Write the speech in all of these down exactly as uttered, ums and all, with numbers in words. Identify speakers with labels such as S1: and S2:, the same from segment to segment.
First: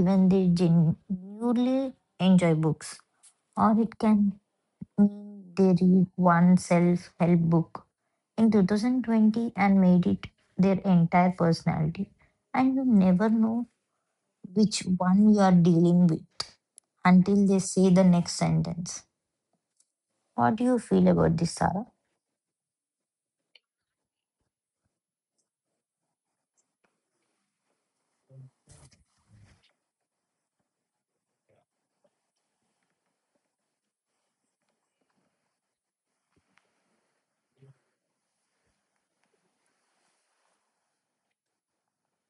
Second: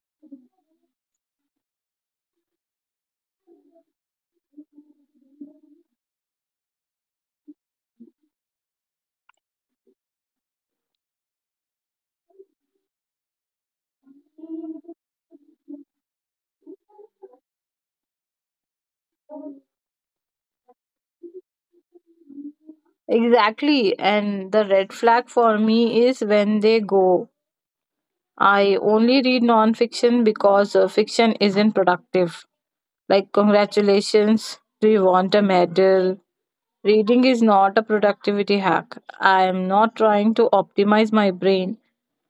S1: even they genuinely enjoy books, or it can mean they read one self-help book in two thousand twenty and made it their entire personality. And you never know which one you are dealing with until they say the next sentence. What do you feel about this, Sarah?
S2: Exactly. And the red flag for me is when they go, I only read non-fiction because uh, fiction isn't productive. Like, congratulations, do you want a medal? Reading is not a productivity hack. I am not trying to optimize my brain.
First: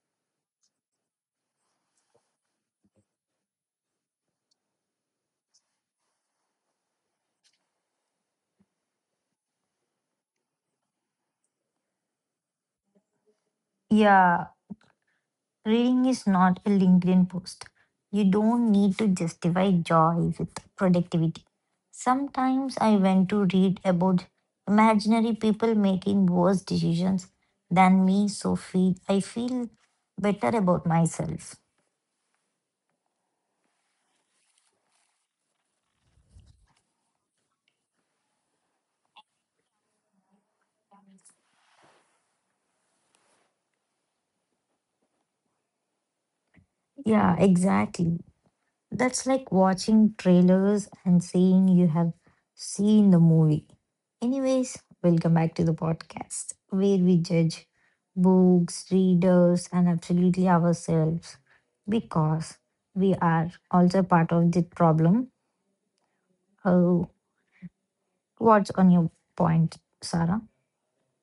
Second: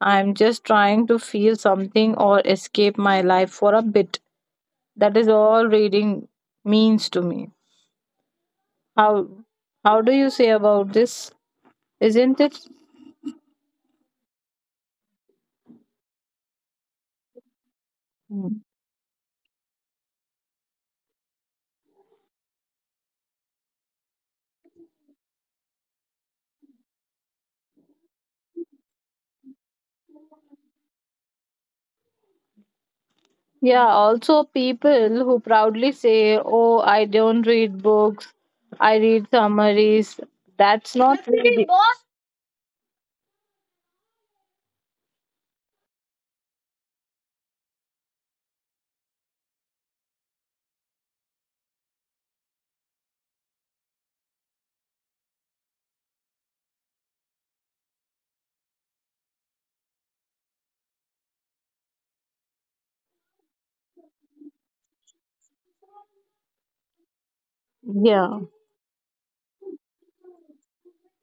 S2: I am just trying to feel something or escape my life for a bit. That is all reading means to me. How how do you say about this? Isn't it?
S1: Yeah, reading is not a LinkedIn post. You
S2: Mm.
S1: don't need to justify joy with productivity. Sometimes I went to read about imaginary people making worse decisions than me, so feel, I feel better about myself.
S2: Yeah, also people who proudly say, oh, I don't read books, I read summaries. That's not reading.
S1: Yeah, exactly. That's like watching trailers and saying you have seen the movie. Anyways, welcome back to the podcast where we judge books, readers, and absolutely ourselves because we are also part of the problem. Oh,
S2: Yeah,
S1: what's on your point, Sarah?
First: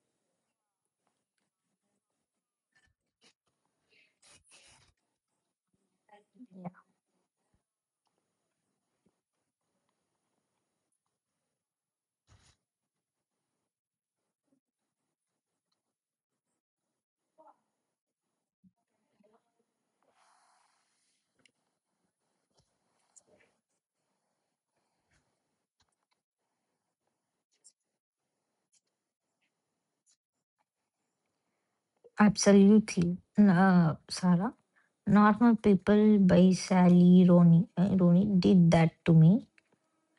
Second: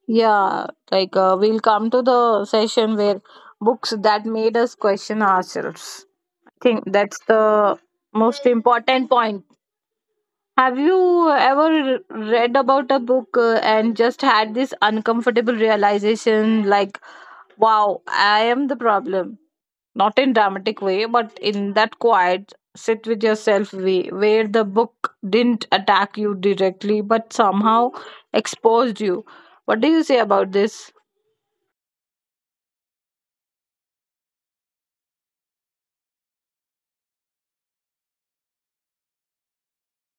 S2: yeah. Like, uh, we'll come to the session where books that made us question ourselves. I
S1: Yeah,
S2: think that's the most important point. Have you ever read about a book uh, and just had this uncomfortable realization like, wow, I am the problem? Not in dramatic way, but in that quiet sit with yourself way where the book didn't attack you directly but somehow exposed you. What do you say about this?
S1: absolutely. N- Uh, Sarah, Normal People by Sally Rooney, uh, Rooney did that to me.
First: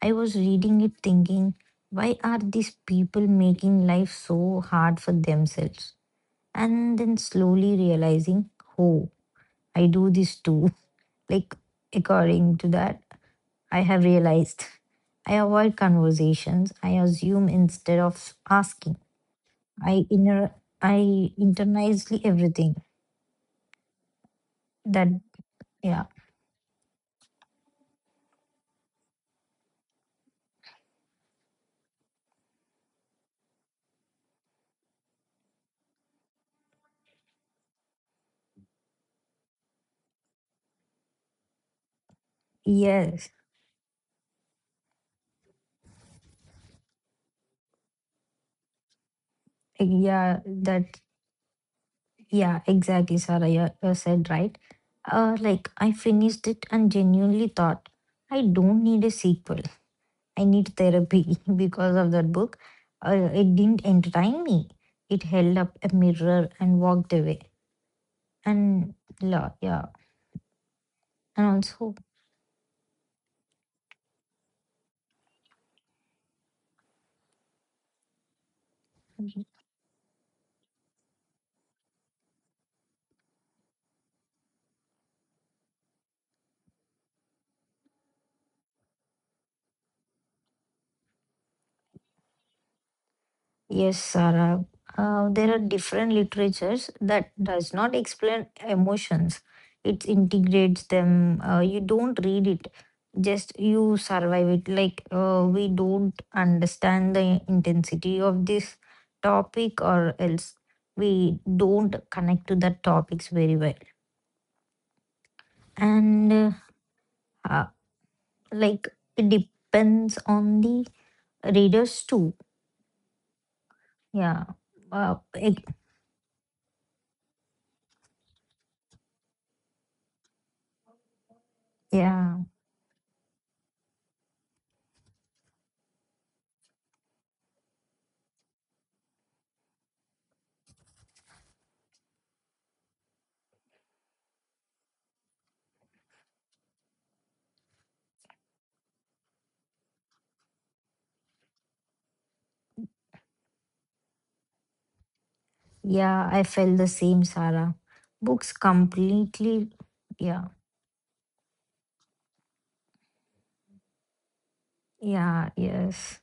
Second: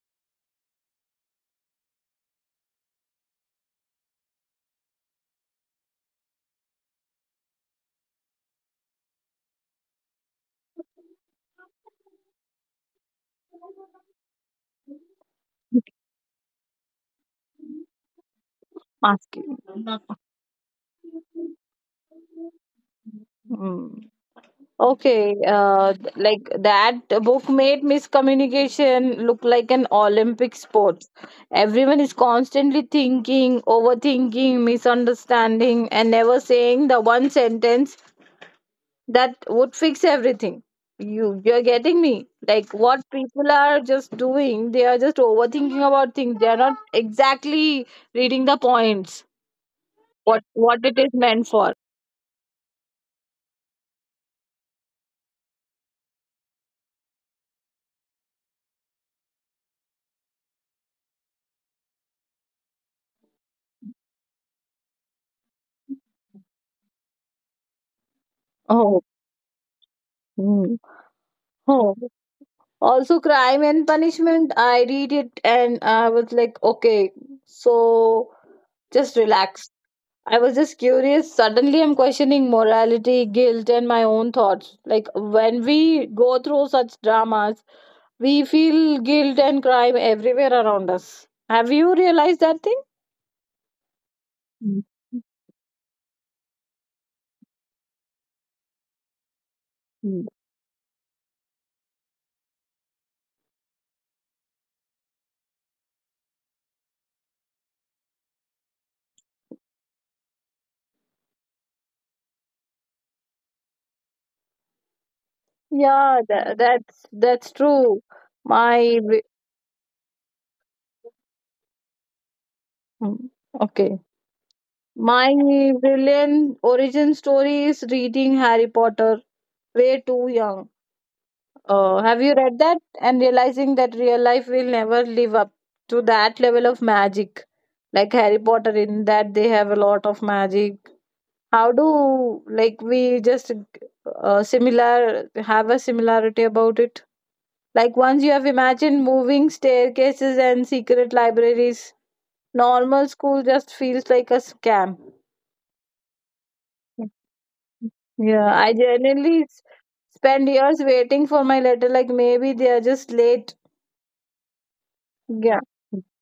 S1: I was reading it thinking, why are these people making life so hard for themselves? And then slowly realizing, oh, I do this too. Like, according to that, I have realized I avoid conversations, I assume instead of asking.
S2: Asking.
S1: I inner I internalize everything.
S2: Hmm.
S1: That
S2: Okay, uh,
S1: yeah
S2: th- like that book made miscommunication look like an Olympic sport. Everyone is constantly thinking, overthinking, misunderstanding, and never saying the one sentence that would fix everything. You you're getting me, like what
S1: yes
S2: people are just doing, they are just overthinking about things, they are not exactly reading the points,
S1: like, yeah
S2: what what it
S1: that
S2: is meant for.
S1: Yeah, exactly, Sarah. You, you said right. Uh, like, I finished it and genuinely thought, I don't need a sequel. I need therapy because of that book. Uh, it didn't entertain me. It held up a mirror and walked away. And
S2: Oh,
S1: la, yeah,
S2: mm.
S1: and also,
S2: Oh. Also, crime and punishment, I read it and I was like, okay, so just relax. I was just curious, suddenly I'm questioning morality, guilt, and my own thoughts. Like when we go through such dramas, we feel guilt and crime everywhere around us. Have you realized that thing?
S1: yes, Sarah.
S2: Mm, mm,
S1: Uh, there are different literatures that does not explain emotions. It
S2: mm.
S1: integrates them. Uh, you don't read it, just you survive it. Like uh, we don't understand the intensity of this topic, or else we don't connect to the topics very well.
S2: Yeah,
S1: And
S2: tha
S1: uh,
S2: that's that's
S1: uh,
S2: true.
S1: like
S2: My bri-
S1: it depends on the readers too.
S2: mm, okay.
S1: Yeah. Uh,
S2: My
S1: it,
S2: brilliant origin story is reading Harry Potter way too young. Uh, have you
S1: yeah.
S2: read that and realizing that real life will never live up to that level of magic? Like Harry Potter, in that they have a lot of magic, how do like we just uh, similar have a similarity about it. Like once you have imagined moving staircases and secret libraries, normal school just feels like a scam.
S1: Yeah, I felt the same, Sarah.
S2: yeah
S1: Books
S2: i generally s-
S1: completely, yeah,
S2: Spend years waiting for my letter, like maybe they are just late.
S1: yeah,
S2: Yeah.
S1: yes.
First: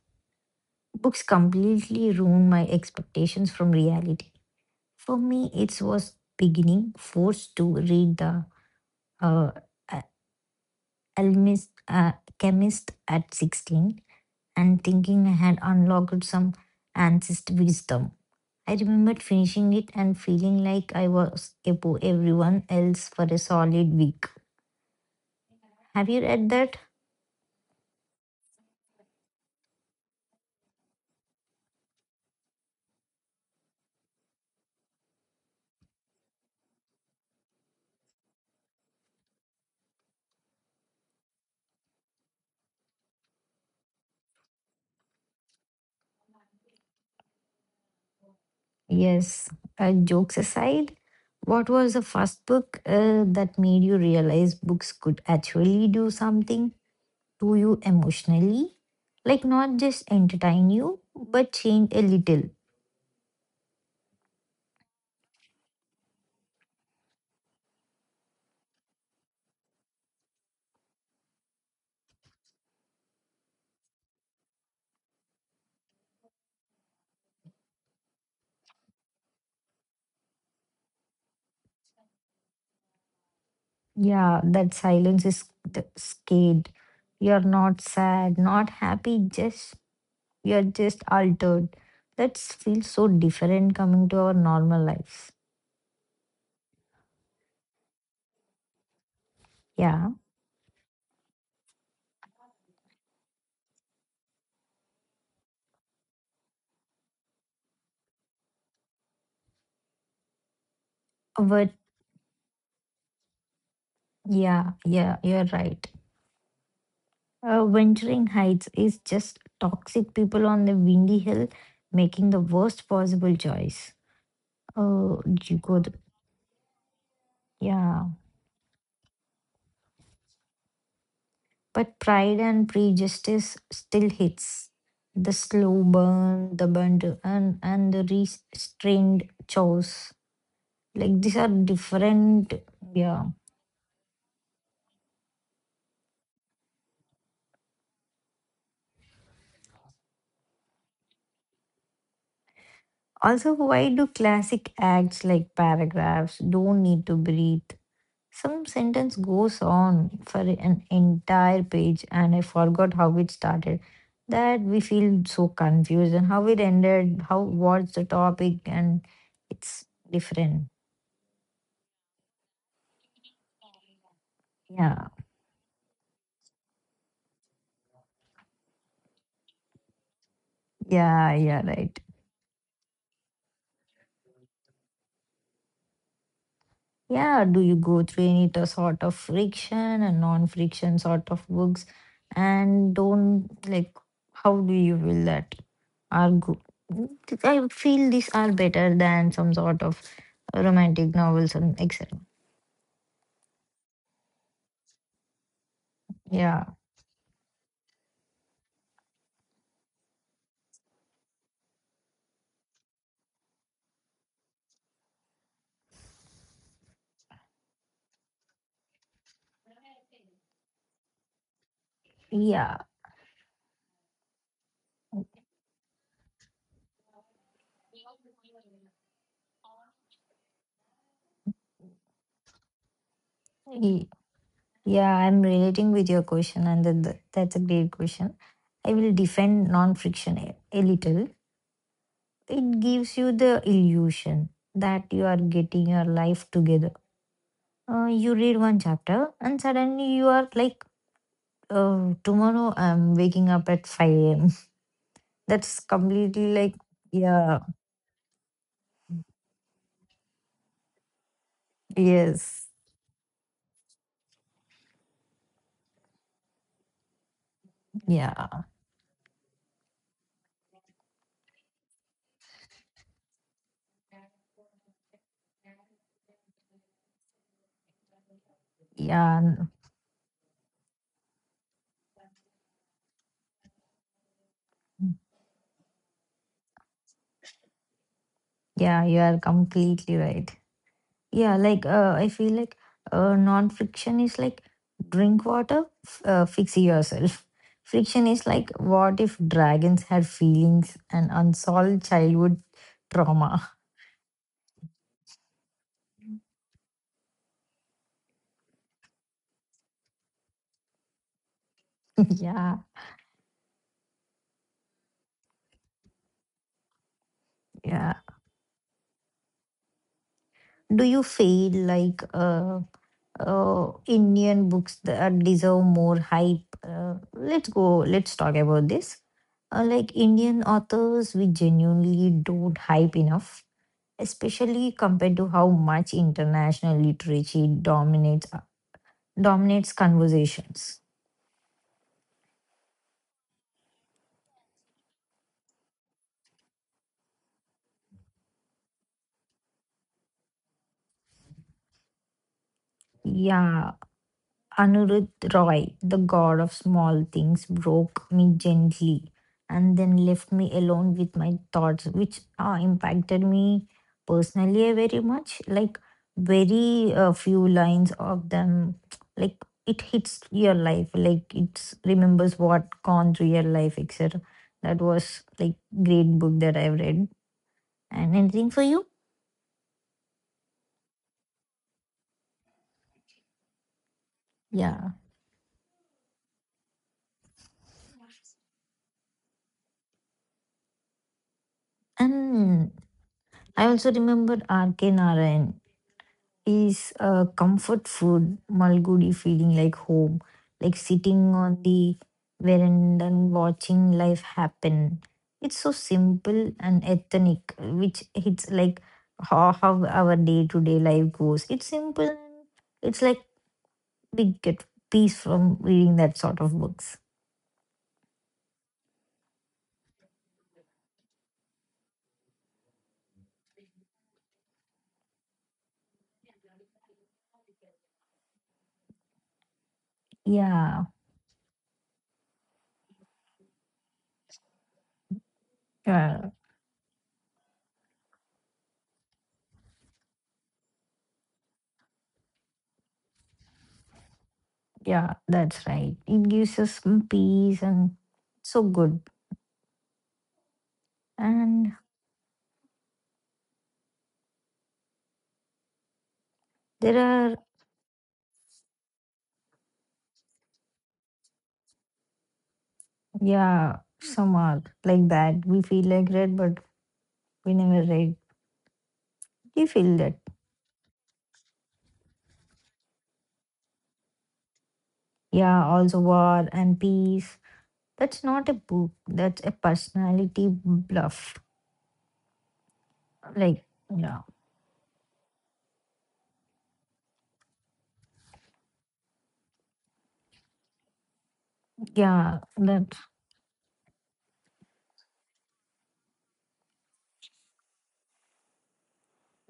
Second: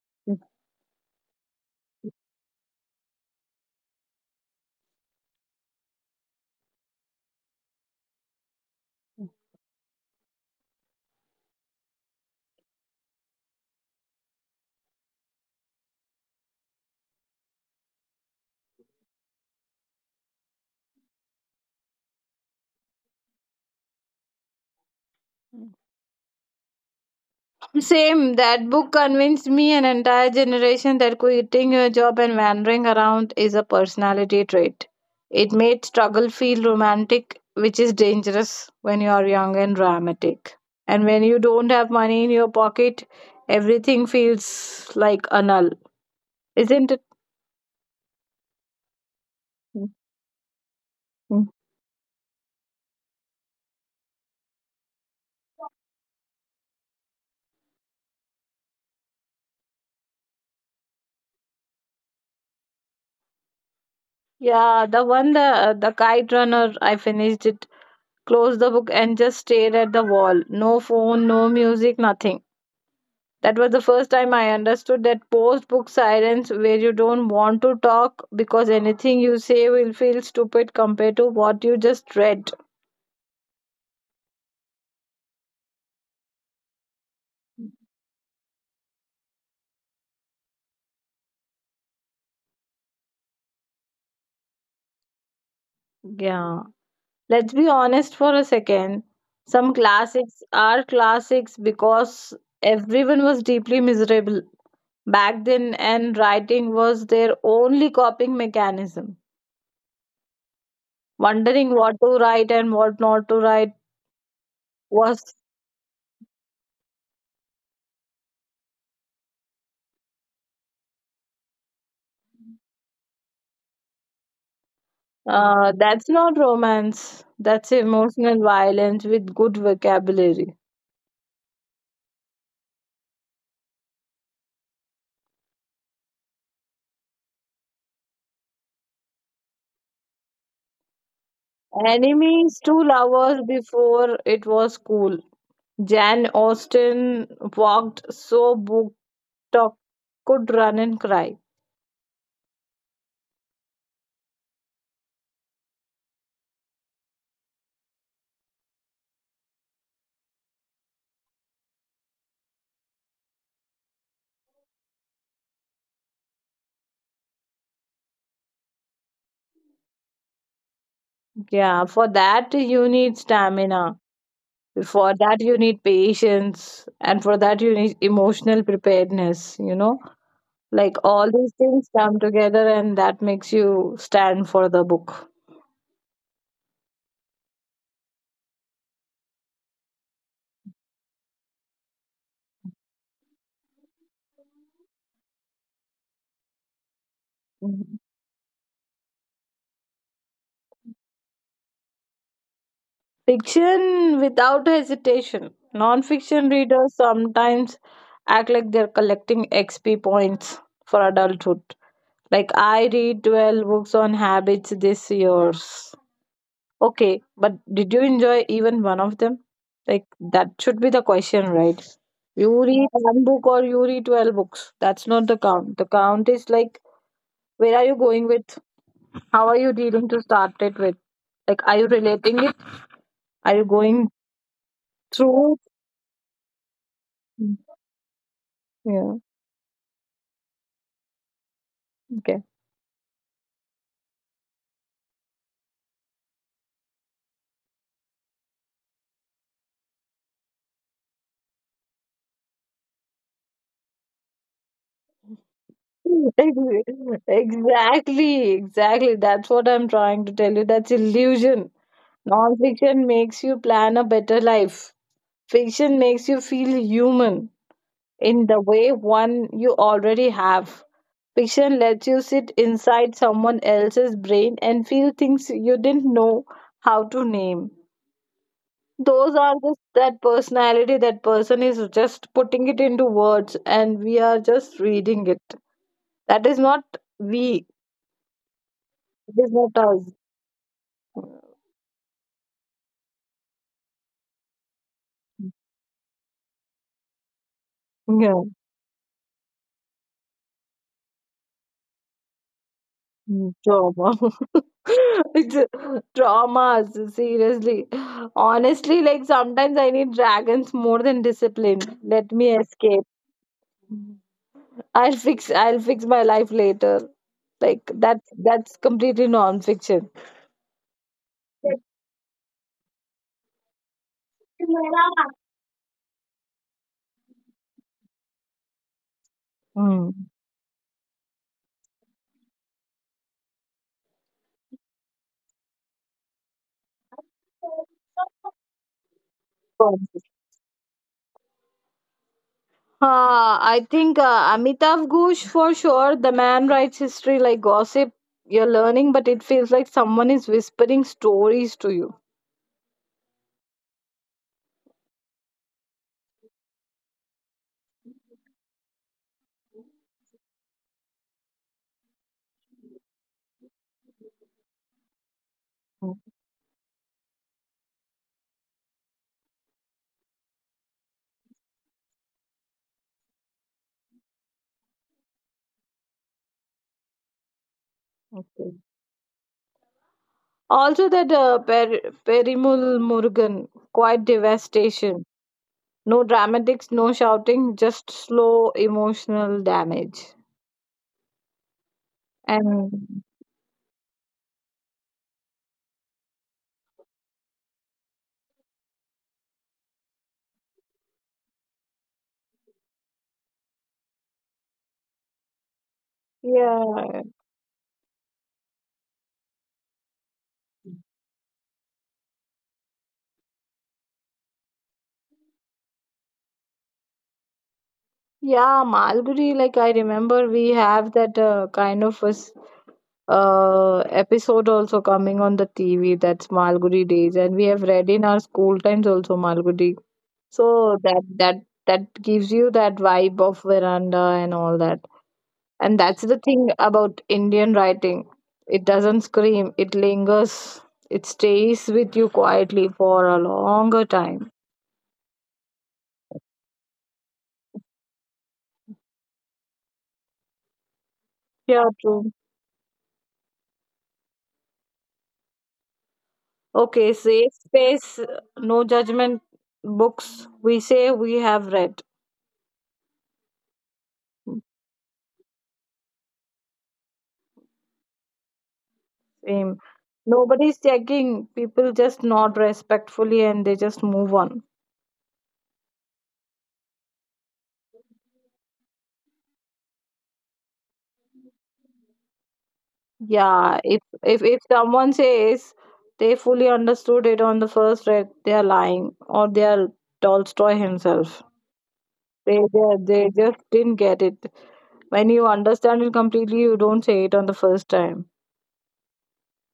S1: Books completely ruined my expectations from reality. For me, it was beginning forced to read the uh, a- alchemist, uh, chemist at sixteen and thinking I had unlocked some ancient wisdom. I remembered finishing it and feeling like I was above everyone else for a solid week. Have you read that?
S2: Same, that book convinced me an entire generation that quitting your job and wandering around is a personality trait. It made struggle feel romantic, which is dangerous when you are young and dramatic. And when you don't have money in your pocket, everything feels like a null, isn't it?
S1: Yes, uh, jokes aside,
S2: Mm.
S1: what was the first book uh, that made you realize books could actually do something to you emotionally? Like, not just entertain you, but change a little.
S2: Yeah, the one, the the kite runner, I finished it, closed the book and just stared at the wall. No phone, no music, nothing. That was the first time I understood that post book silence where you don't want to talk because anything you say will feel stupid compared to what you just read.
S1: Yeah, that silence is th- scared. You're not sad, not happy, just you're just altered. That feels so different coming to our normal lives.
S2: Yeah. Let's be honest for a second. Some
S1: Yeah,
S2: classics are classics because everyone was deeply miserable back then, and writing was their only coping mechanism.
S1: but,
S2: Wondering what to write and what not to write
S1: yeah, yeah,
S2: was.
S1: you're right. Uh, Wintering Heights is just toxic people on the windy hill making the worst possible choice. Oh, you
S2: Uh,
S1: could,
S2: that's not romance. That's
S1: yeah.
S2: emotional violence with good vocabulary.
S1: But Pride and Prejudice still hits. The slow burn, the burnt, and and the restrained chores. Like these are different,
S2: Enemies two
S1: yeah.
S2: lovers before it was cool. Jan Austen walked so book talk could run and cry.
S1: Also, why do classic acts like paragraphs don't need to breathe? Some sentence goes on for an entire page, and I forgot how it started. That we feel so confused and how it ended, how what's the topic, and it's different.
S2: Yeah, for that you need stamina.
S1: Yeah,
S2: For that you need patience, and for that you need emotional preparedness. You know, like all
S1: yeah,
S2: these
S1: yeah,
S2: things
S1: right.
S2: come together, and that makes you stand for the book.
S1: Yeah, do you go through any t- sort of friction and non-friction sort of books, and don't like how do you feel that are good? I feel these are better than some sort of romantic novels and et cetera.
S2: Fiction without hesitation. Non-fiction
S1: Yeah,
S2: readers sometimes act like they're collecting X P points for adulthood. Like I read twelve books on habits this year's. Okay, but did you enjoy even one of them? Like that should be the question, right? You
S1: yeah,
S2: read one book or you read twelve books. That's not the count. The count is like, where are you going with? How are you dealing to start it with? Like are you relating it? Are you going
S1: Y- yeah. I'm
S2: through?
S1: relating with your question, and that that- that's a great question. I
S2: Yeah.
S1: will defend non-friction a, a little.
S2: Okay.
S1: It gives you the illusion that you are getting your life together. Uh, you read one chapter, and suddenly you are like, uh, tomorrow I'm waking up at five a m That's completely like, yeah,
S2: Exactly, exactly. That's what I'm trying to tell you. That's illusion.
S1: yes,
S2: Non-fiction makes you plan a better life. Fiction makes you feel human in
S1: yeah,
S2: the way one you already have. Fiction lets you sit inside someone else's brain and feel things you didn't know how to name. Those
S1: yeah,
S2: are
S1: n-
S2: just that personality, that person is just putting it into words, and we are just reading it. That is not we.
S1: yeah. You
S2: It
S1: are
S2: is not us.
S1: completely right. Yeah, like uh, I feel like uh, non-friction is like drink water, f- uh, fix yourself. Friction
S2: Yeah,
S1: is like what if dragons had feelings and unsolved childhood
S2: mm,
S1: trauma?
S2: trauma. It's a- Traumas, seriously. Honestly, like sometimes I need dragons more than discipline. Let me
S1: Yeah,
S2: escape. I'll fix I'll fix my life later. Like
S1: yeah.
S2: that's that's completely non-fiction.
S1: Do you feel like uh, uh, Indian books that deserve more hype? Uh, let's go. Let's talk about this. Uh, like,
S2: Mm.
S1: Indian authors, we genuinely don't hype enough, especially compared to how much international literature dominates dominates conversations.
S2: Uh, I think uh, Amitav Ghosh for sure. The man writes history like gossip. You're learning, but it feels like someone is whispering stories to you.
S1: Yeah, Anuruddh Roy, the God of Small Things, broke me gently and then left me alone with my thoughts, which uh, impacted me personally uh, very much. Like,
S2: Mm,
S1: very uh, few lines of them, like, it hits your life, like, it remembers what gone through your life, et cetera. That was like great book that I've read. And
S2: okay.
S1: anything for you?
S2: Also, that uh, per- Perimul Murugan, quite
S1: Yeah.
S2: devastation. No dramatics, no shouting, just slow emotional damage.
S1: And
S2: And
S1: I also remembered R K. Narayan, is a comfort food Malgudi feeling like home, like sitting on the veranda and watching life happen. It's so simple and
S2: yeah,
S1: ethnic, which hits like how, how our day-to-day life goes. It's simple, and it's like we get peace from reading that sort of books.
S2: yeah, Malgudi, like I remember we have that uh, kind of a uh, episode also coming on the T V. That's Malgudi Days, and we have read in our school times also Malgudi. So
S1: Yeah,
S2: that that that gives you that vibe of veranda and all that. And that's the
S1: yeah,
S2: thing about Indian writing. It doesn't scream. It lingers. It stays with you quietly for a longer time.
S1: yeah, that's right. It gives us some peace and so good.
S2: Yeah,
S1: And
S2: true. Okay,
S1: there
S2: safe
S1: are...
S2: space, no judgment books. We say we have read.
S1: Yeah, some are like that. We feel like red, but we never read.
S2: Same.
S1: You feel that.
S2: Nobody's checking. People just nod respectfully and they just move on.
S1: Yeah, also War and Peace. That's not a book. That's a personality bluff.
S2: Yeah,
S1: Like,
S2: if if
S1: yeah,
S2: if someone says they fully understood it on the first read, they are lying or they are Tolstoy himself. They
S1: yeah.
S2: they,
S1: That.
S2: they just didn't get it. When you understand it completely, you don't say it on the first time.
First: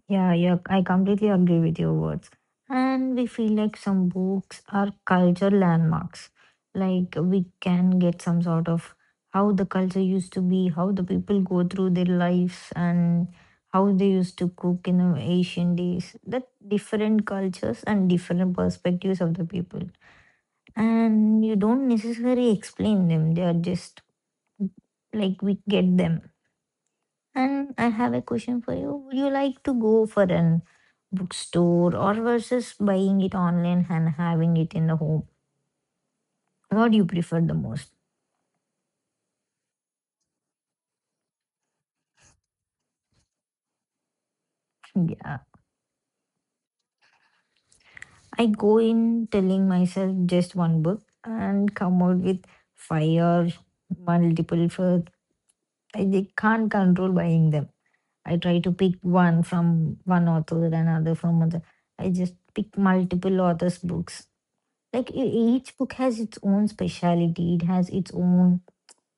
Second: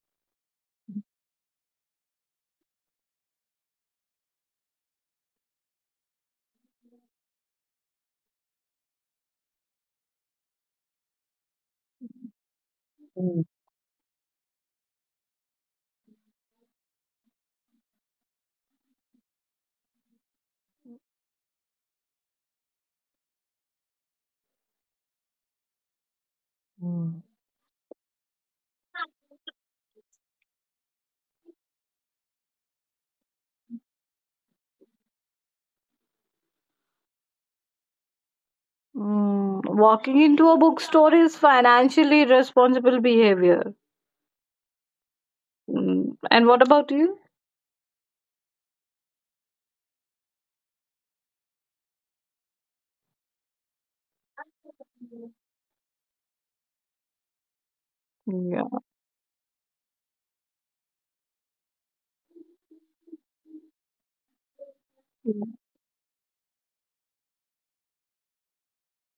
S1: Yeah, yeah, I completely agree with your words. And we feel like some books are culture landmarks. Like we can get some sort of how the culture used to be, how the people go through their lives, and
S2: Mm,
S1: how they used to cook in the ancient days. That different cultures and different perspectives of the people. And you don't necessarily explain them, they are just like we get them.
S2: mm.
S1: And I have a question for you. Would you like to go for an bookstore or versus buying it online and having it in the home? What do you prefer the most?
S2: Mm, walking into a bookstore is financially irresponsible behavior.
S1: Yeah.
S2: Mm, and what about you?
S1: I go in telling myself just one book and come out with five or multiple for I they can't control buying them. I try
S2: Yeah.
S1: to pick one from one author, another from other. I just pick multiple authors' books. Like e- each book has its own speciality, it has its own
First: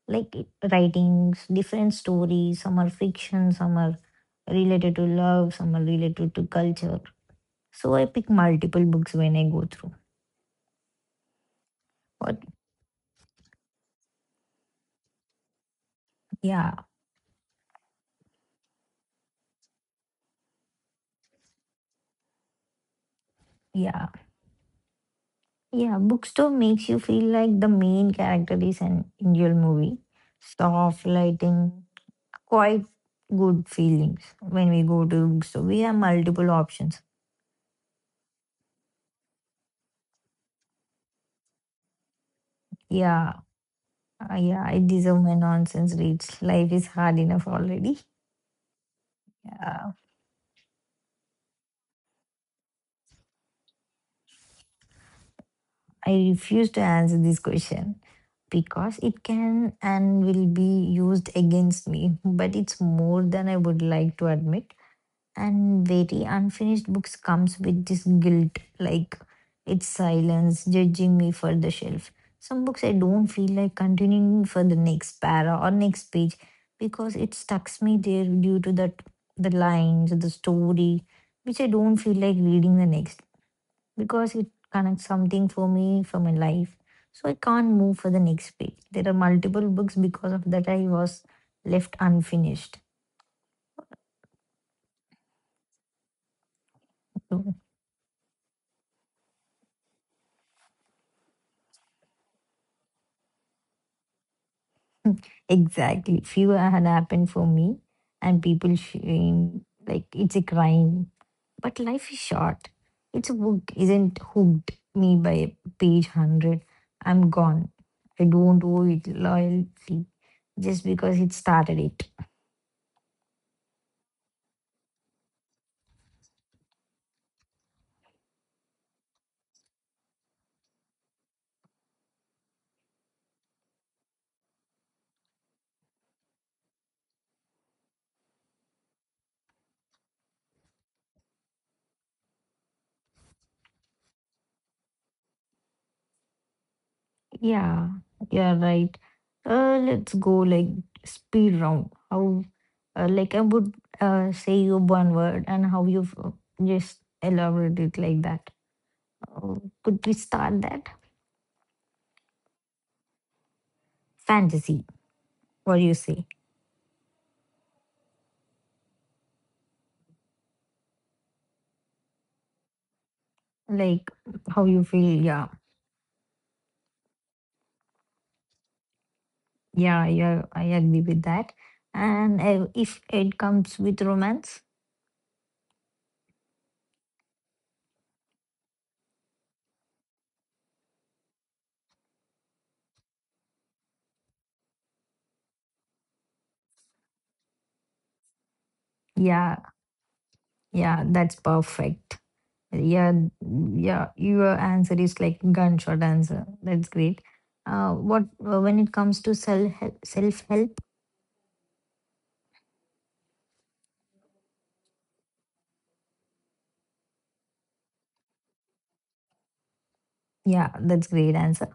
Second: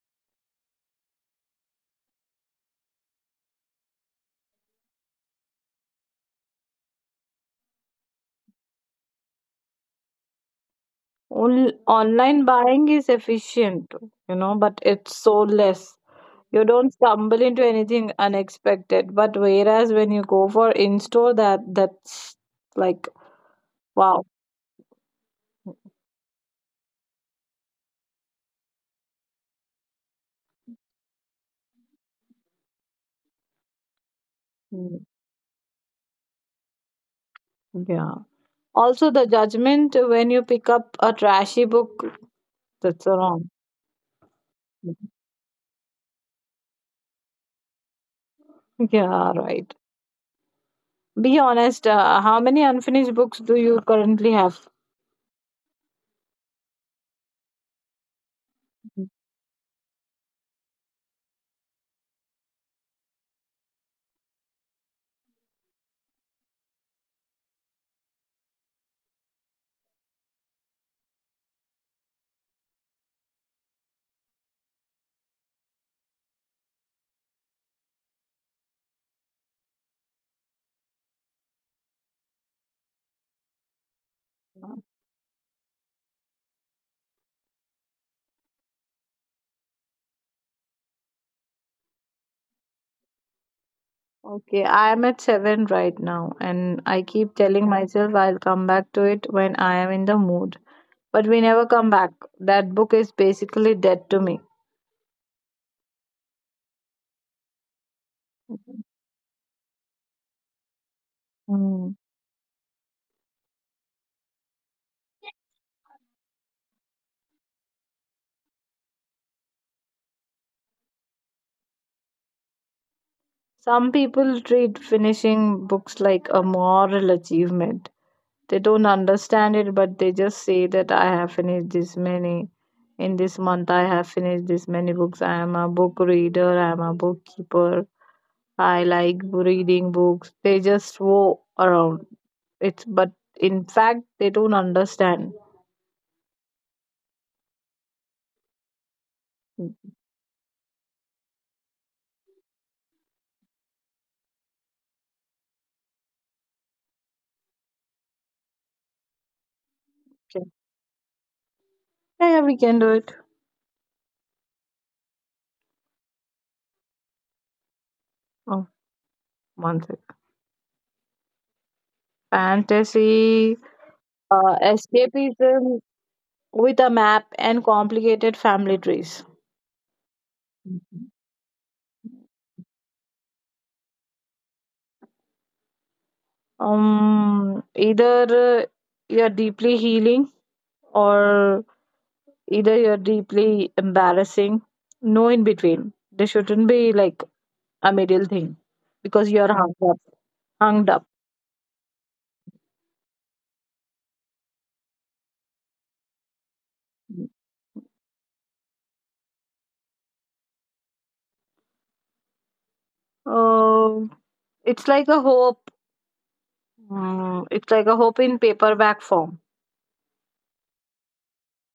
S1: like it- writings, different stories. Some are fiction, some are related to love, some are related to culture. So I pick multiple books when I go through.
S2: Onl
S1: But
S2: online buying is efficient, you know, but it's so less. You
S1: yeah,
S2: don't stumble into anything unexpected. But whereas when you go for in-store, that that's like
S1: yeah,
S2: wow.
S1: yeah. Bookstore makes you feel like the main character is an Indian movie. Soft lighting, quite good feelings when we
S2: Mm,
S1: go to bookstore. We have multiple options.
S2: yeah. Also, the judgment when you pick up a trashy book, that's
S1: Yeah,
S2: wrong.
S1: uh, yeah. I deserve my nonsense reads. Life is hard enough already.
S2: Yeah, right.
S1: Yeah.
S2: Be honest, uh, how many unfinished books do you currently have?
S1: I refuse to answer this question, because it can and will be used against me, but it's more than I would like to admit. And very unfinished books comes with this guilt, like its silence judging me for the shelf. Some books I don't feel like continuing for the next para or next page because it stucks me there due to that the lines, the story, which I don't feel like reading the next because it connects something for me for my life. So I can't move for the next page. There are multiple books because of that I was left unfinished.
S2: Okay, I am at seven right now, and I keep
S1: So
S2: telling myself I'll come back to it when I am in the mood. But we never come back. That book is basically dead to me.
S1: exactly, few had happened for me, and people shame like it's a crime. But
S2: Mm.
S1: life is short. It's a book isn't hooked me by page hundred. I'm gone. I don't owe it loyalty just because it started it.
S2: Some people treat finishing books like a moral achievement. They don't understand it, but they just say that I have finished this many. In this month, I have finished this many books. I am a book reader, I am a bookkeeper. I like reading books. They just go around. It's but in fact they don't understand.
S1: Yeah, yeah, right.
S2: Okay.
S1: Uh, let's go like speed round. How, uh, like I would uh, say you one word and how you uh, just elaborate it like that. Uh, could we start that?
S2: Yeah, yeah, we can do it.
S1: Fantasy. What do you say?
S2: Oh, one second. Fantasy,
S1: Like
S2: uh,
S1: how you feel? Yeah,
S2: escapism with a map and complicated family trees.
S1: yeah, yeah. I agree with that. And uh, if it comes with romance,
S2: Um, either uh, you're deeply healing or either you're deeply embarrassing. No in between. There shouldn't be like a middle thing because you're
S1: yeah,
S2: hung up. Hung
S1: yeah,
S2: up.
S1: that's perfect. Yeah, yeah, your answer is like gunshot answer. That's great. Uh, what uh, when it comes to self self help?
S2: Uh, it's like a hope. Mm, it's like a hope in paperback form.
S1: Yeah, that's great answer.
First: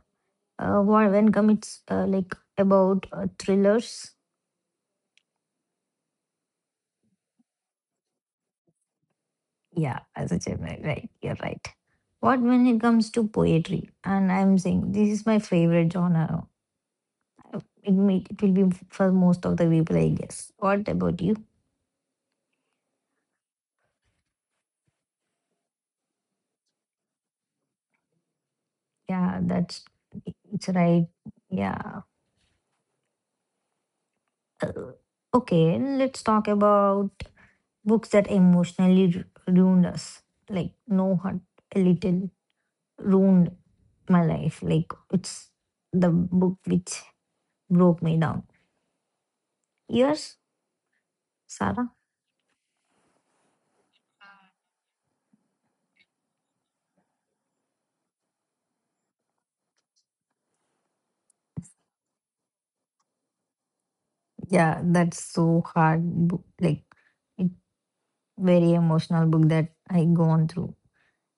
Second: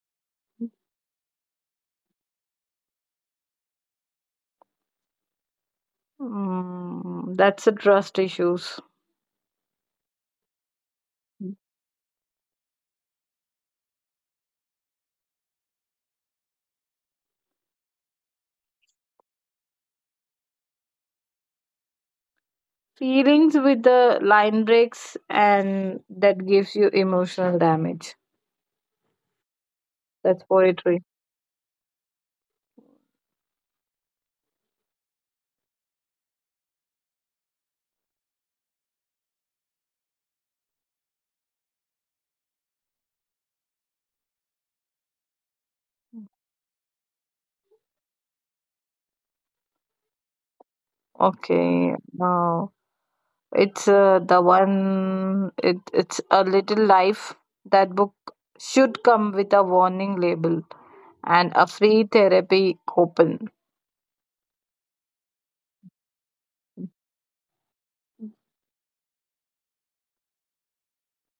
S1: Uh, what when comes uh, like about uh, thrillers?
S2: Mm, that's a trust issues.
S1: Yeah, as a general, right? You're right. What when it comes to poetry? And I'm saying this is my favorite genre. It may, it will be for most of the people, I guess. What about you?
S2: Feelings with the line breaks, and that gives you emotional damage.
S1: Yeah, that's
S2: That's
S1: it's
S2: poetry.
S1: right. Yeah. Uh, Okay, let's talk about books that emotionally ru- ruined us. Like No Hurt a Little ruined my life. Like it's the book which broke me down. Yours,
S2: Okay.
S1: Sarah?
S2: Now it's uh, the one. It it's a little life. That book should come with a warning label and a free therapy coupon.
S1: Yeah, that's so hard book. Like it very emotional book that I gone through.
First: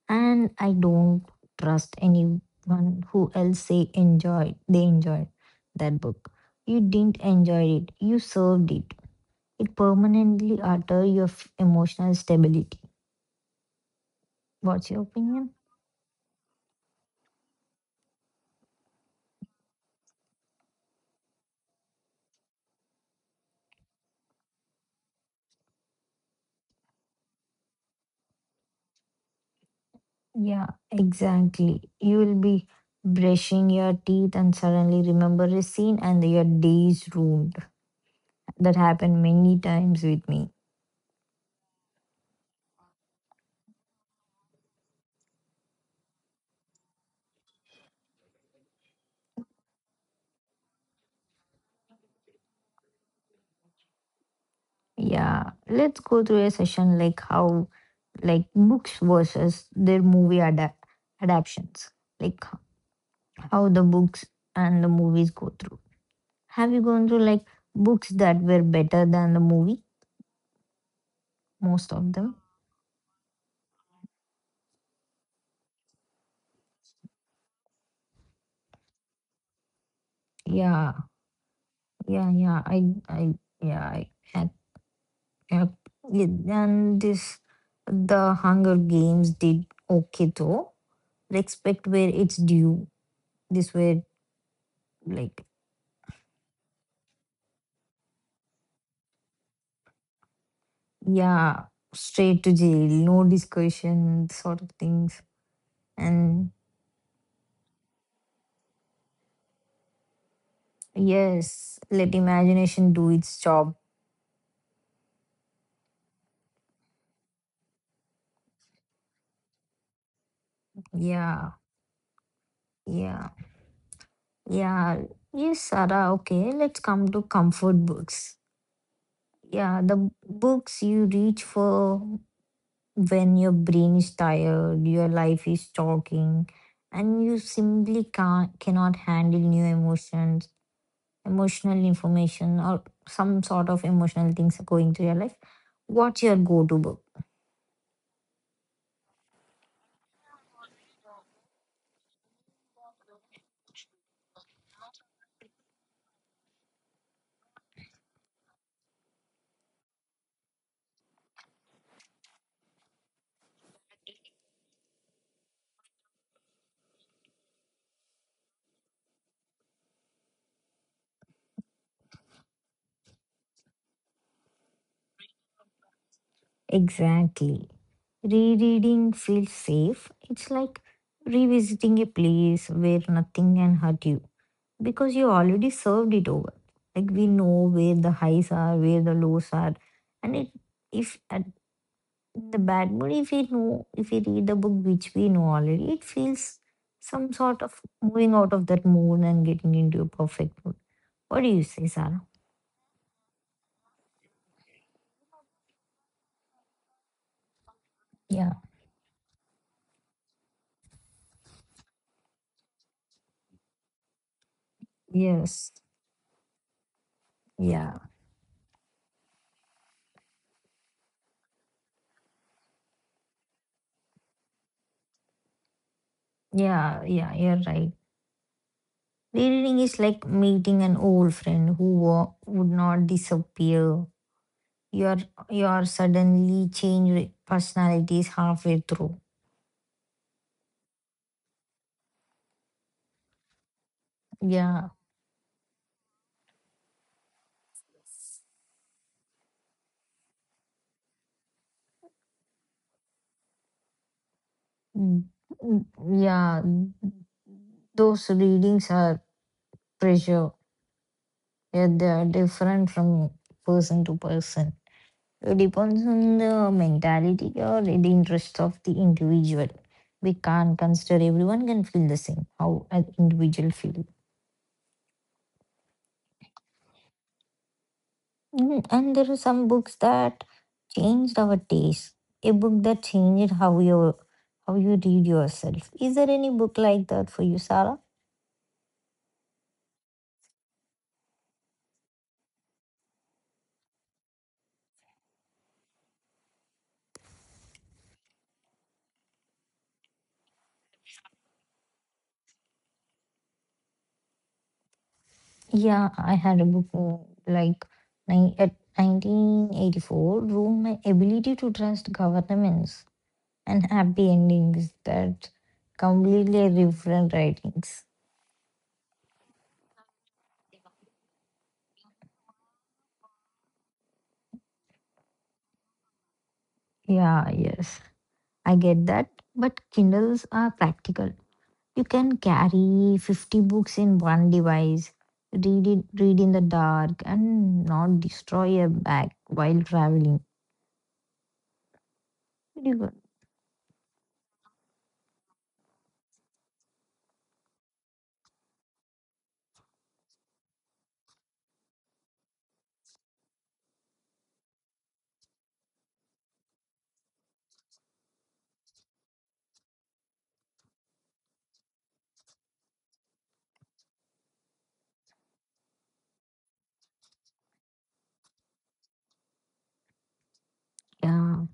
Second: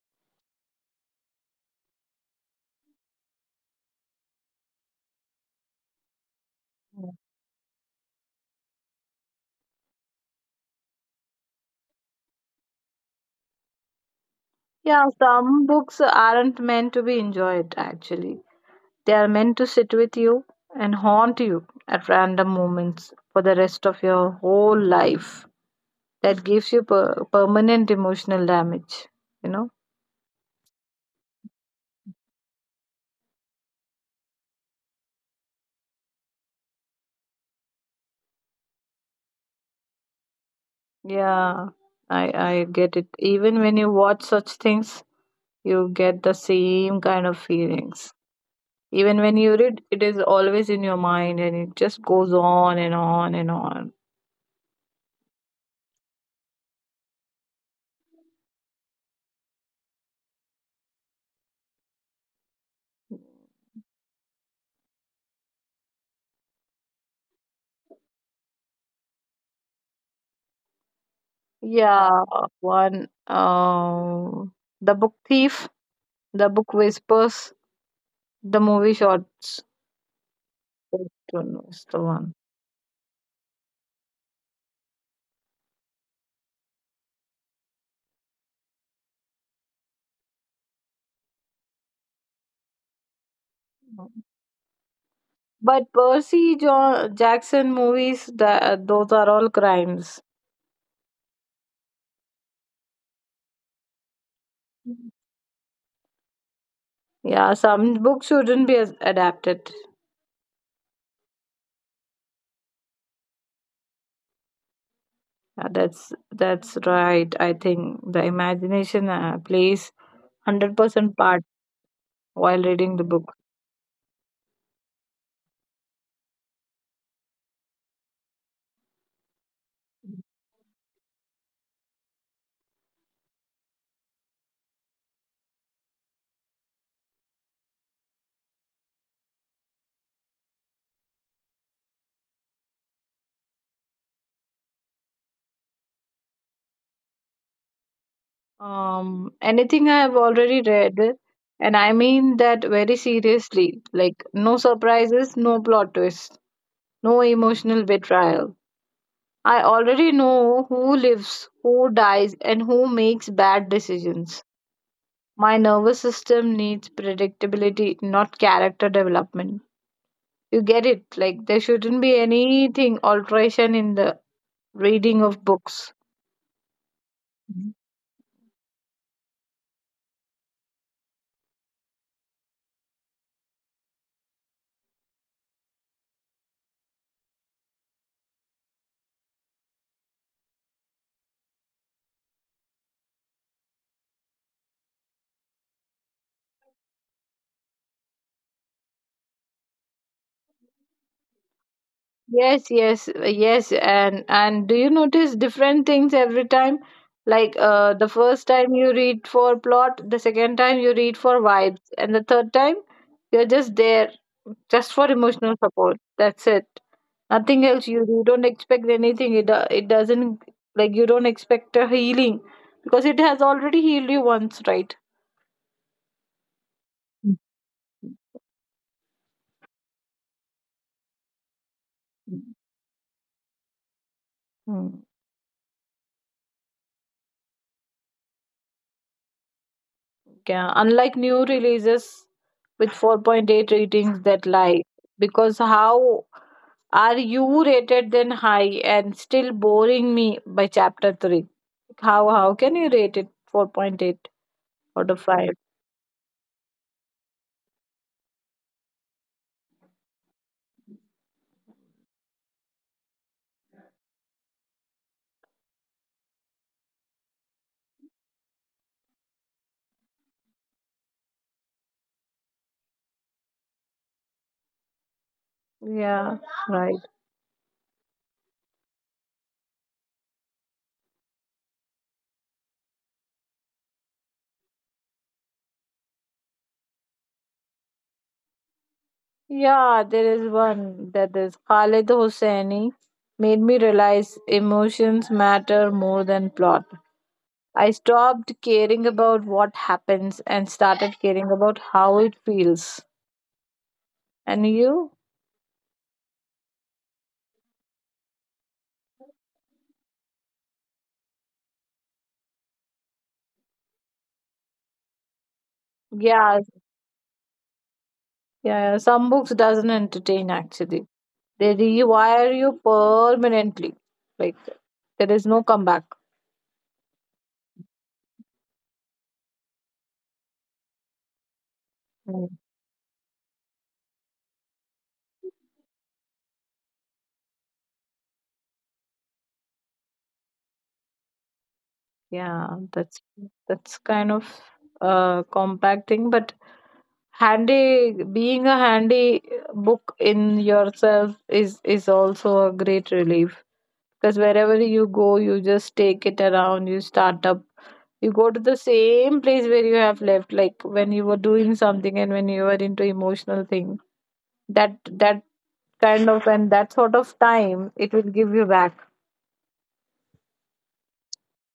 S1: And I don't trust anyone who else say enjoy. They enjoyed that book. You didn't enjoy it. You served it. It permanently alter your f- emotional stability. What's your
S2: Yeah,
S1: opinion?
S2: some books aren't meant to be enjoyed, actually. They are meant to sit with you and haunt you at random moments for the rest of your whole life. That gives you per- permanent emotional damage, you know?
S1: Yeah, exactly. You will be brushing your teeth and suddenly remember a scene and your day is ruined. That happened many times with me.
S2: Yeah, I, I get it. Even when you watch such things, you get the same kind of feelings. Even when you read, it is always in your mind and it just goes on and on and on.
S1: Yeah, let's go through a session like how like books versus their movie ada- adaptations. Like h- how the books and the movies go through. Have you gone through like books that were better than the movie? Most of
S2: Yeah,
S1: them.
S2: one. Um, the book thief, the book whispers, the movie shorts.
S1: Yeah.
S2: That one was the
S1: Yeah,
S2: one.
S1: yeah. I, I, yeah, I, I, I yeah, and this, the Hunger Games did okay though. Respect where it's due. This were like,
S2: But Percy jo- Jackson movies, that those are all crimes.
S1: yeah, straight to jail, no discussion, sort of things. And
S2: Yeah, some books shouldn't be as- adapted.
S1: yes, let imagination do its job.
S2: Yeah, that's that's right. I think the imagination uh, plays hundred percent part
S1: Yeah,
S2: while reading the
S1: yeah,
S2: book.
S1: yeah. Yes, Sarah, okay, let's come to comfort books. Yeah, the books you reach for when your brain is tired, your life is talking, and you simply can't cannot handle new emotions, emotional information, or some sort of emotional things are going through your life. What's your go-to book?
S2: Um, anything I have already read, and I mean that very seriously. Like, no surprises, no plot twists, no emotional betrayal. I already know who lives, who dies, and who makes bad decisions. My nervous system needs predictability, not character development. You get it? Like, there shouldn't be anything alteration in the reading of books.
S1: Exactly. Rereading feels safe. It's like revisiting a place where nothing can hurt you because you already served it over. Like we know where the highs are, where the lows are, and it if at In the bad mood, if we know, if we read the book which we know already, it feels some sort of moving out of that mood and getting into a perfect mood. What do you say, Sarah?
S2: Yes, yes, yes, and and do you notice different things every time? Like uh, the first
S1: Yeah.
S2: time you read for plot, the second time you read for vibes, and the third time you're just there just for emotional
S1: Yes.
S2: support. That's it. Nothing else.
S1: Yeah.
S2: You you don't expect anything. It do- it doesn't, like you don't expect a healing because it has already healed you once, right?
S1: Yeah. Yeah.
S2: Mm.
S1: You're right. Rereading is like meeting an old friend who wa- would not disappear.
S2: Mm.
S1: Your your suddenly change personalities halfway through.
S2: Yeah, unlike new releases with four point eight ratings that lie,
S1: Yeah.
S2: because how are you rated then high and still boring me by chapter three? How how can you rate it four point eight out
S1: Mm,
S2: of five?
S1: mm, Yeah. Those readings are pressure. Yeah, they are different from person to person. It depends on the mentality or the interest of the individual. We can't consider everyone can feel the same, how an individual feel.
S2: Yeah, right.
S1: Mm, and there are some books that changed our taste. A book that changed how you how you read yourself. Is there any book like that for you, Sarah?
S2: Yeah, there is one that is Khalid Hosseini made me realize emotions matter more than plot. I stopped caring about what happens and started caring about how it feels. And you?
S1: Yeah, I had a book mm, like nine, at nineteen eighty-four ruined my ability to trust governments. And happy endings that
S2: Yeah,
S1: completely different writings.
S2: yeah. Some books doesn't entertain actually. They rewire you permanently. Like there is no comeback.
S1: Yeah, yes. I get that, but Kindles are practical. You can
S2: Mm.
S1: carry fifty books in one device, read it, read in the dark, and not destroy a bag while traveling.
S2: Yeah,
S1: Pretty good.
S2: that's that's kind of uh compacting, but handy being a handy book in yourself is is also a great relief because wherever you go, you just take it around, you start up, you go to the same place where you have left like when you were doing something and when you were into emotional thing, that that kind of and that sort of time it will give you back.
S1: Yeah.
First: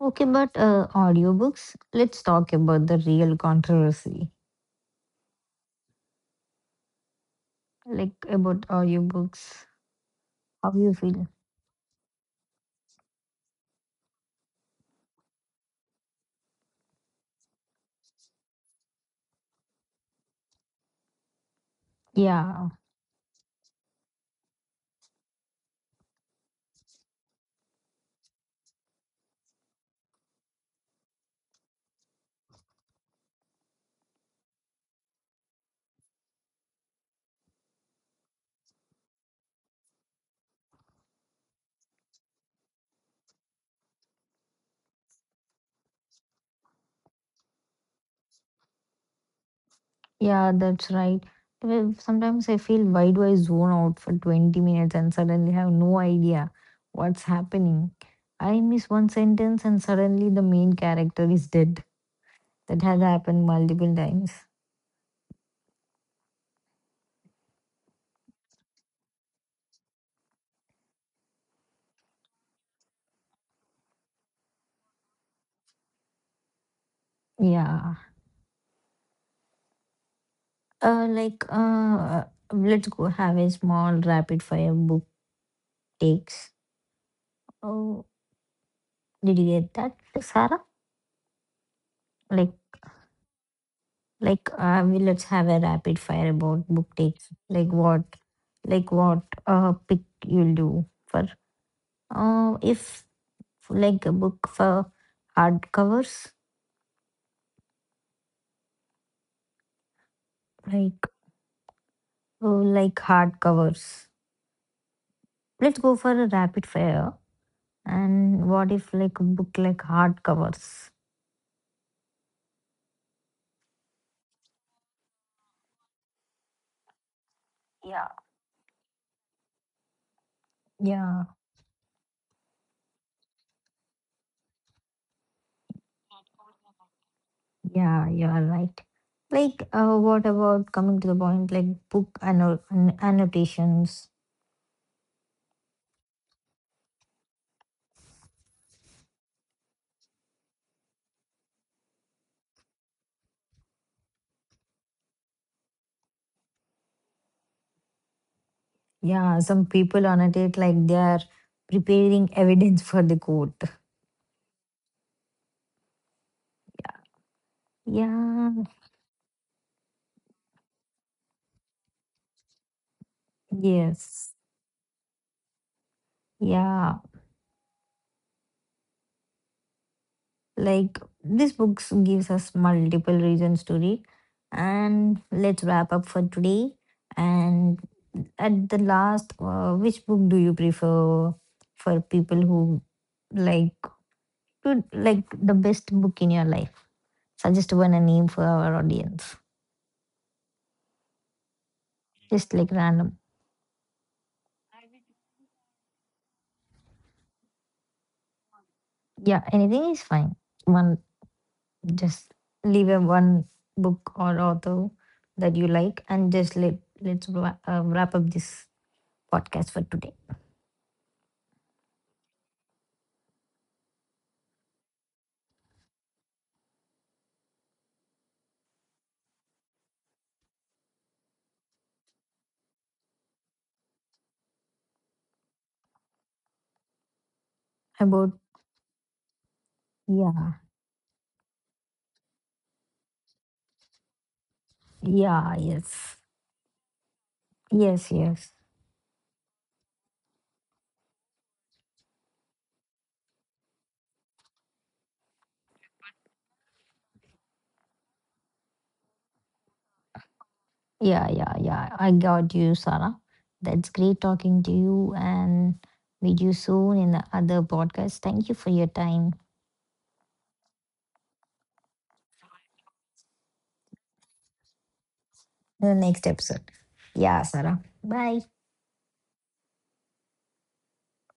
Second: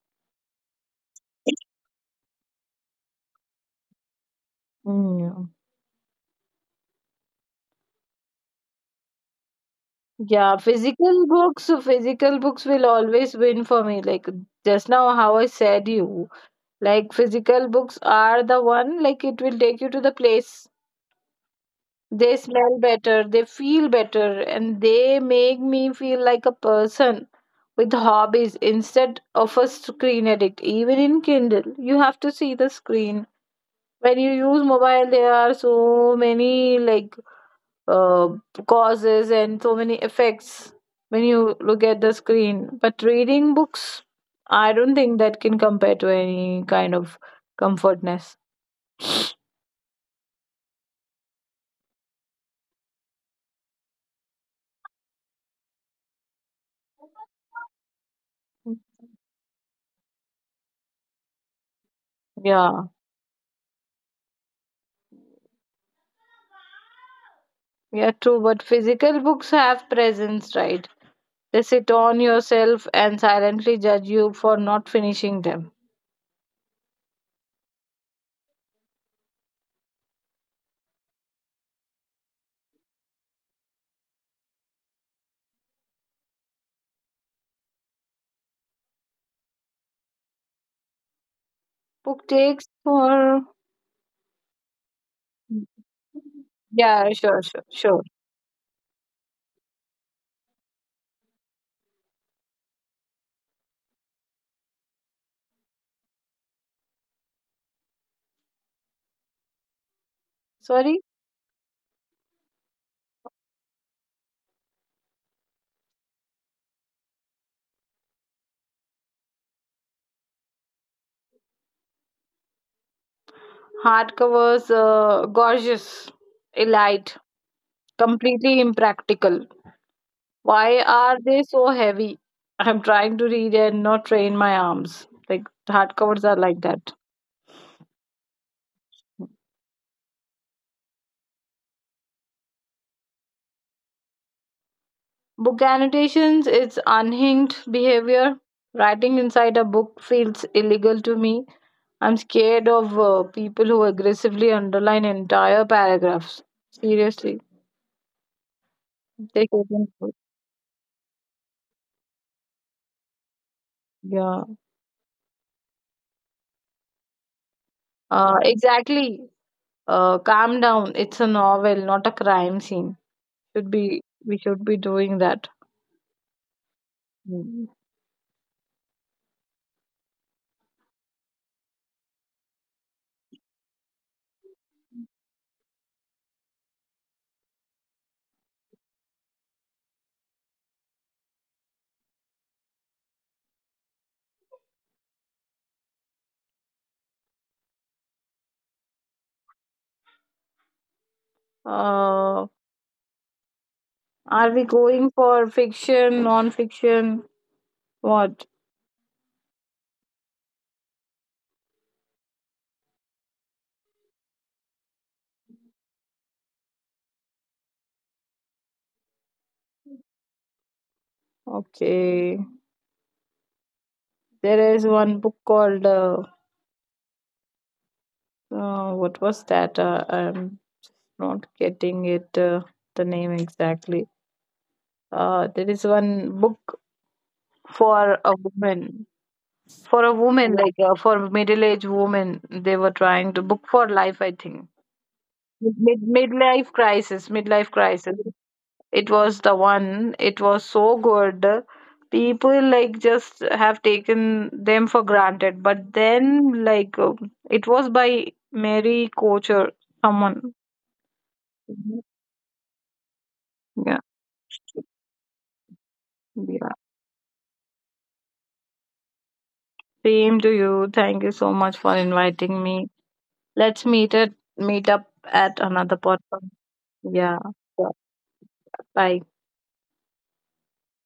S1: Okay, but uh, audiobooks, let's talk about the real controversy.
S2: Mm.
S1: Like about audiobooks,
S2: Yeah,
S1: how you
S2: physical
S1: feel?
S2: books, physical books will always win for me. Like just now, how I said you, like physical books are the one, like it will take you to the place. They
S1: Yeah.
S2: smell better, they feel better, and they make me feel like a person with hobbies instead of a screen addict. Even in Kindle, you have to see the screen. When you use mobile, there are so many like uh, causes and so many effects when you look at the screen. But reading books, I don't think that can compare to any kind of comfortness.
S1: Yeah, that's right. Well, sometimes I feel, why do I zone out for twenty minutes and suddenly have no idea what's happening? I miss one sentence and suddenly the main character is dead. That
S2: Yeah,
S1: has happened multiple times.
S2: yeah, true. But physical books have presence, right? They sit on yourself and silently judge you for not finishing them.
S1: Yeah. Uh, like, uh, uh, let's go have a small rapid fire book takes. Oh, did you get that, Sarah?
S2: Book
S1: Like,
S2: takes for
S1: like, uh, we Let's have a rapid fire about book
S2: yeah,
S1: takes.
S2: sure, sure,
S1: Like what?
S2: sure.
S1: Like what? Uh, pick you'll do for Uh, if like a book for hardcovers,
S2: Sorry,
S1: like uh, like Hardcovers. Let's go for a rapid fire. And what if like a book like hardcovers?
S2: hardcovers, uh, gorgeous, elite,
S1: Yeah,
S2: completely impractical. Why are
S1: yeah,
S2: they so heavy? I'm trying to read and not train my arms. Like hardcovers are like that.
S1: yeah. You are right. Like, uh, what about coming to the point? Like book anno- an- annotations.
S2: Book annotations, it's unhinged behavior. Writing inside a book feels illegal to me. I'm scared of uh, people who aggressively underline entire paragraphs. Seriously.
S1: Yeah,
S2: They
S1: some
S2: couldn't
S1: people
S2: put-
S1: annotate like they are preparing evidence for the court.
S2: Yeah, uh,
S1: Yeah.
S2: exactly. Uh, calm down. It's a novel, not a crime scene. Should be
S1: Yes.
S2: we should be doing that.
S1: Yeah.
S2: Mm.
S1: Like this book gives us multiple reasons to read. And let's wrap up for today. And at the last, uh, which book do you prefer for people who like to like the best book in your life? Suggest one and name for our audience.
S2: Uh,
S1: Just like random.
S2: are we going for fiction, non-fiction? What?
S1: Yeah, anything is fine. One just Leave a one book or author that you like, and just let let's wra- uh, wrap up this podcast for today.
S2: Okay. There is one book called uh, uh, what was that? Uh, I'm not getting it. Uh, the name exactly. Uh, there is one book for
S1: About,
S2: a woman. For a
S1: yeah,
S2: woman like uh, for middle-aged woman, they were trying to book for life, I think.
S1: yeah,
S2: Mid-
S1: yes,
S2: midlife crisis, midlife
S1: yes,
S2: crisis.
S1: yes,
S2: It was the one. It was so good. People like just have taken them for granted, but then like um, it was by Mary Koch or someone.
S1: yeah, yeah, yeah,
S2: Mhm.
S1: I got you, Sarah. That's
S2: Yeah,
S1: great talking to you, and meet you
S2: yeah,
S1: soon in the other podcast. Thank you for your time.
S2: same to you. Thank you so much for inviting me. Let's meet at, meet up at
S1: In the
S2: another
S1: next
S2: podcast.
S1: episode.
S2: Yeah,
S1: Yeah, Sarah,
S2: yeah.
S1: bye.
S2: Bye.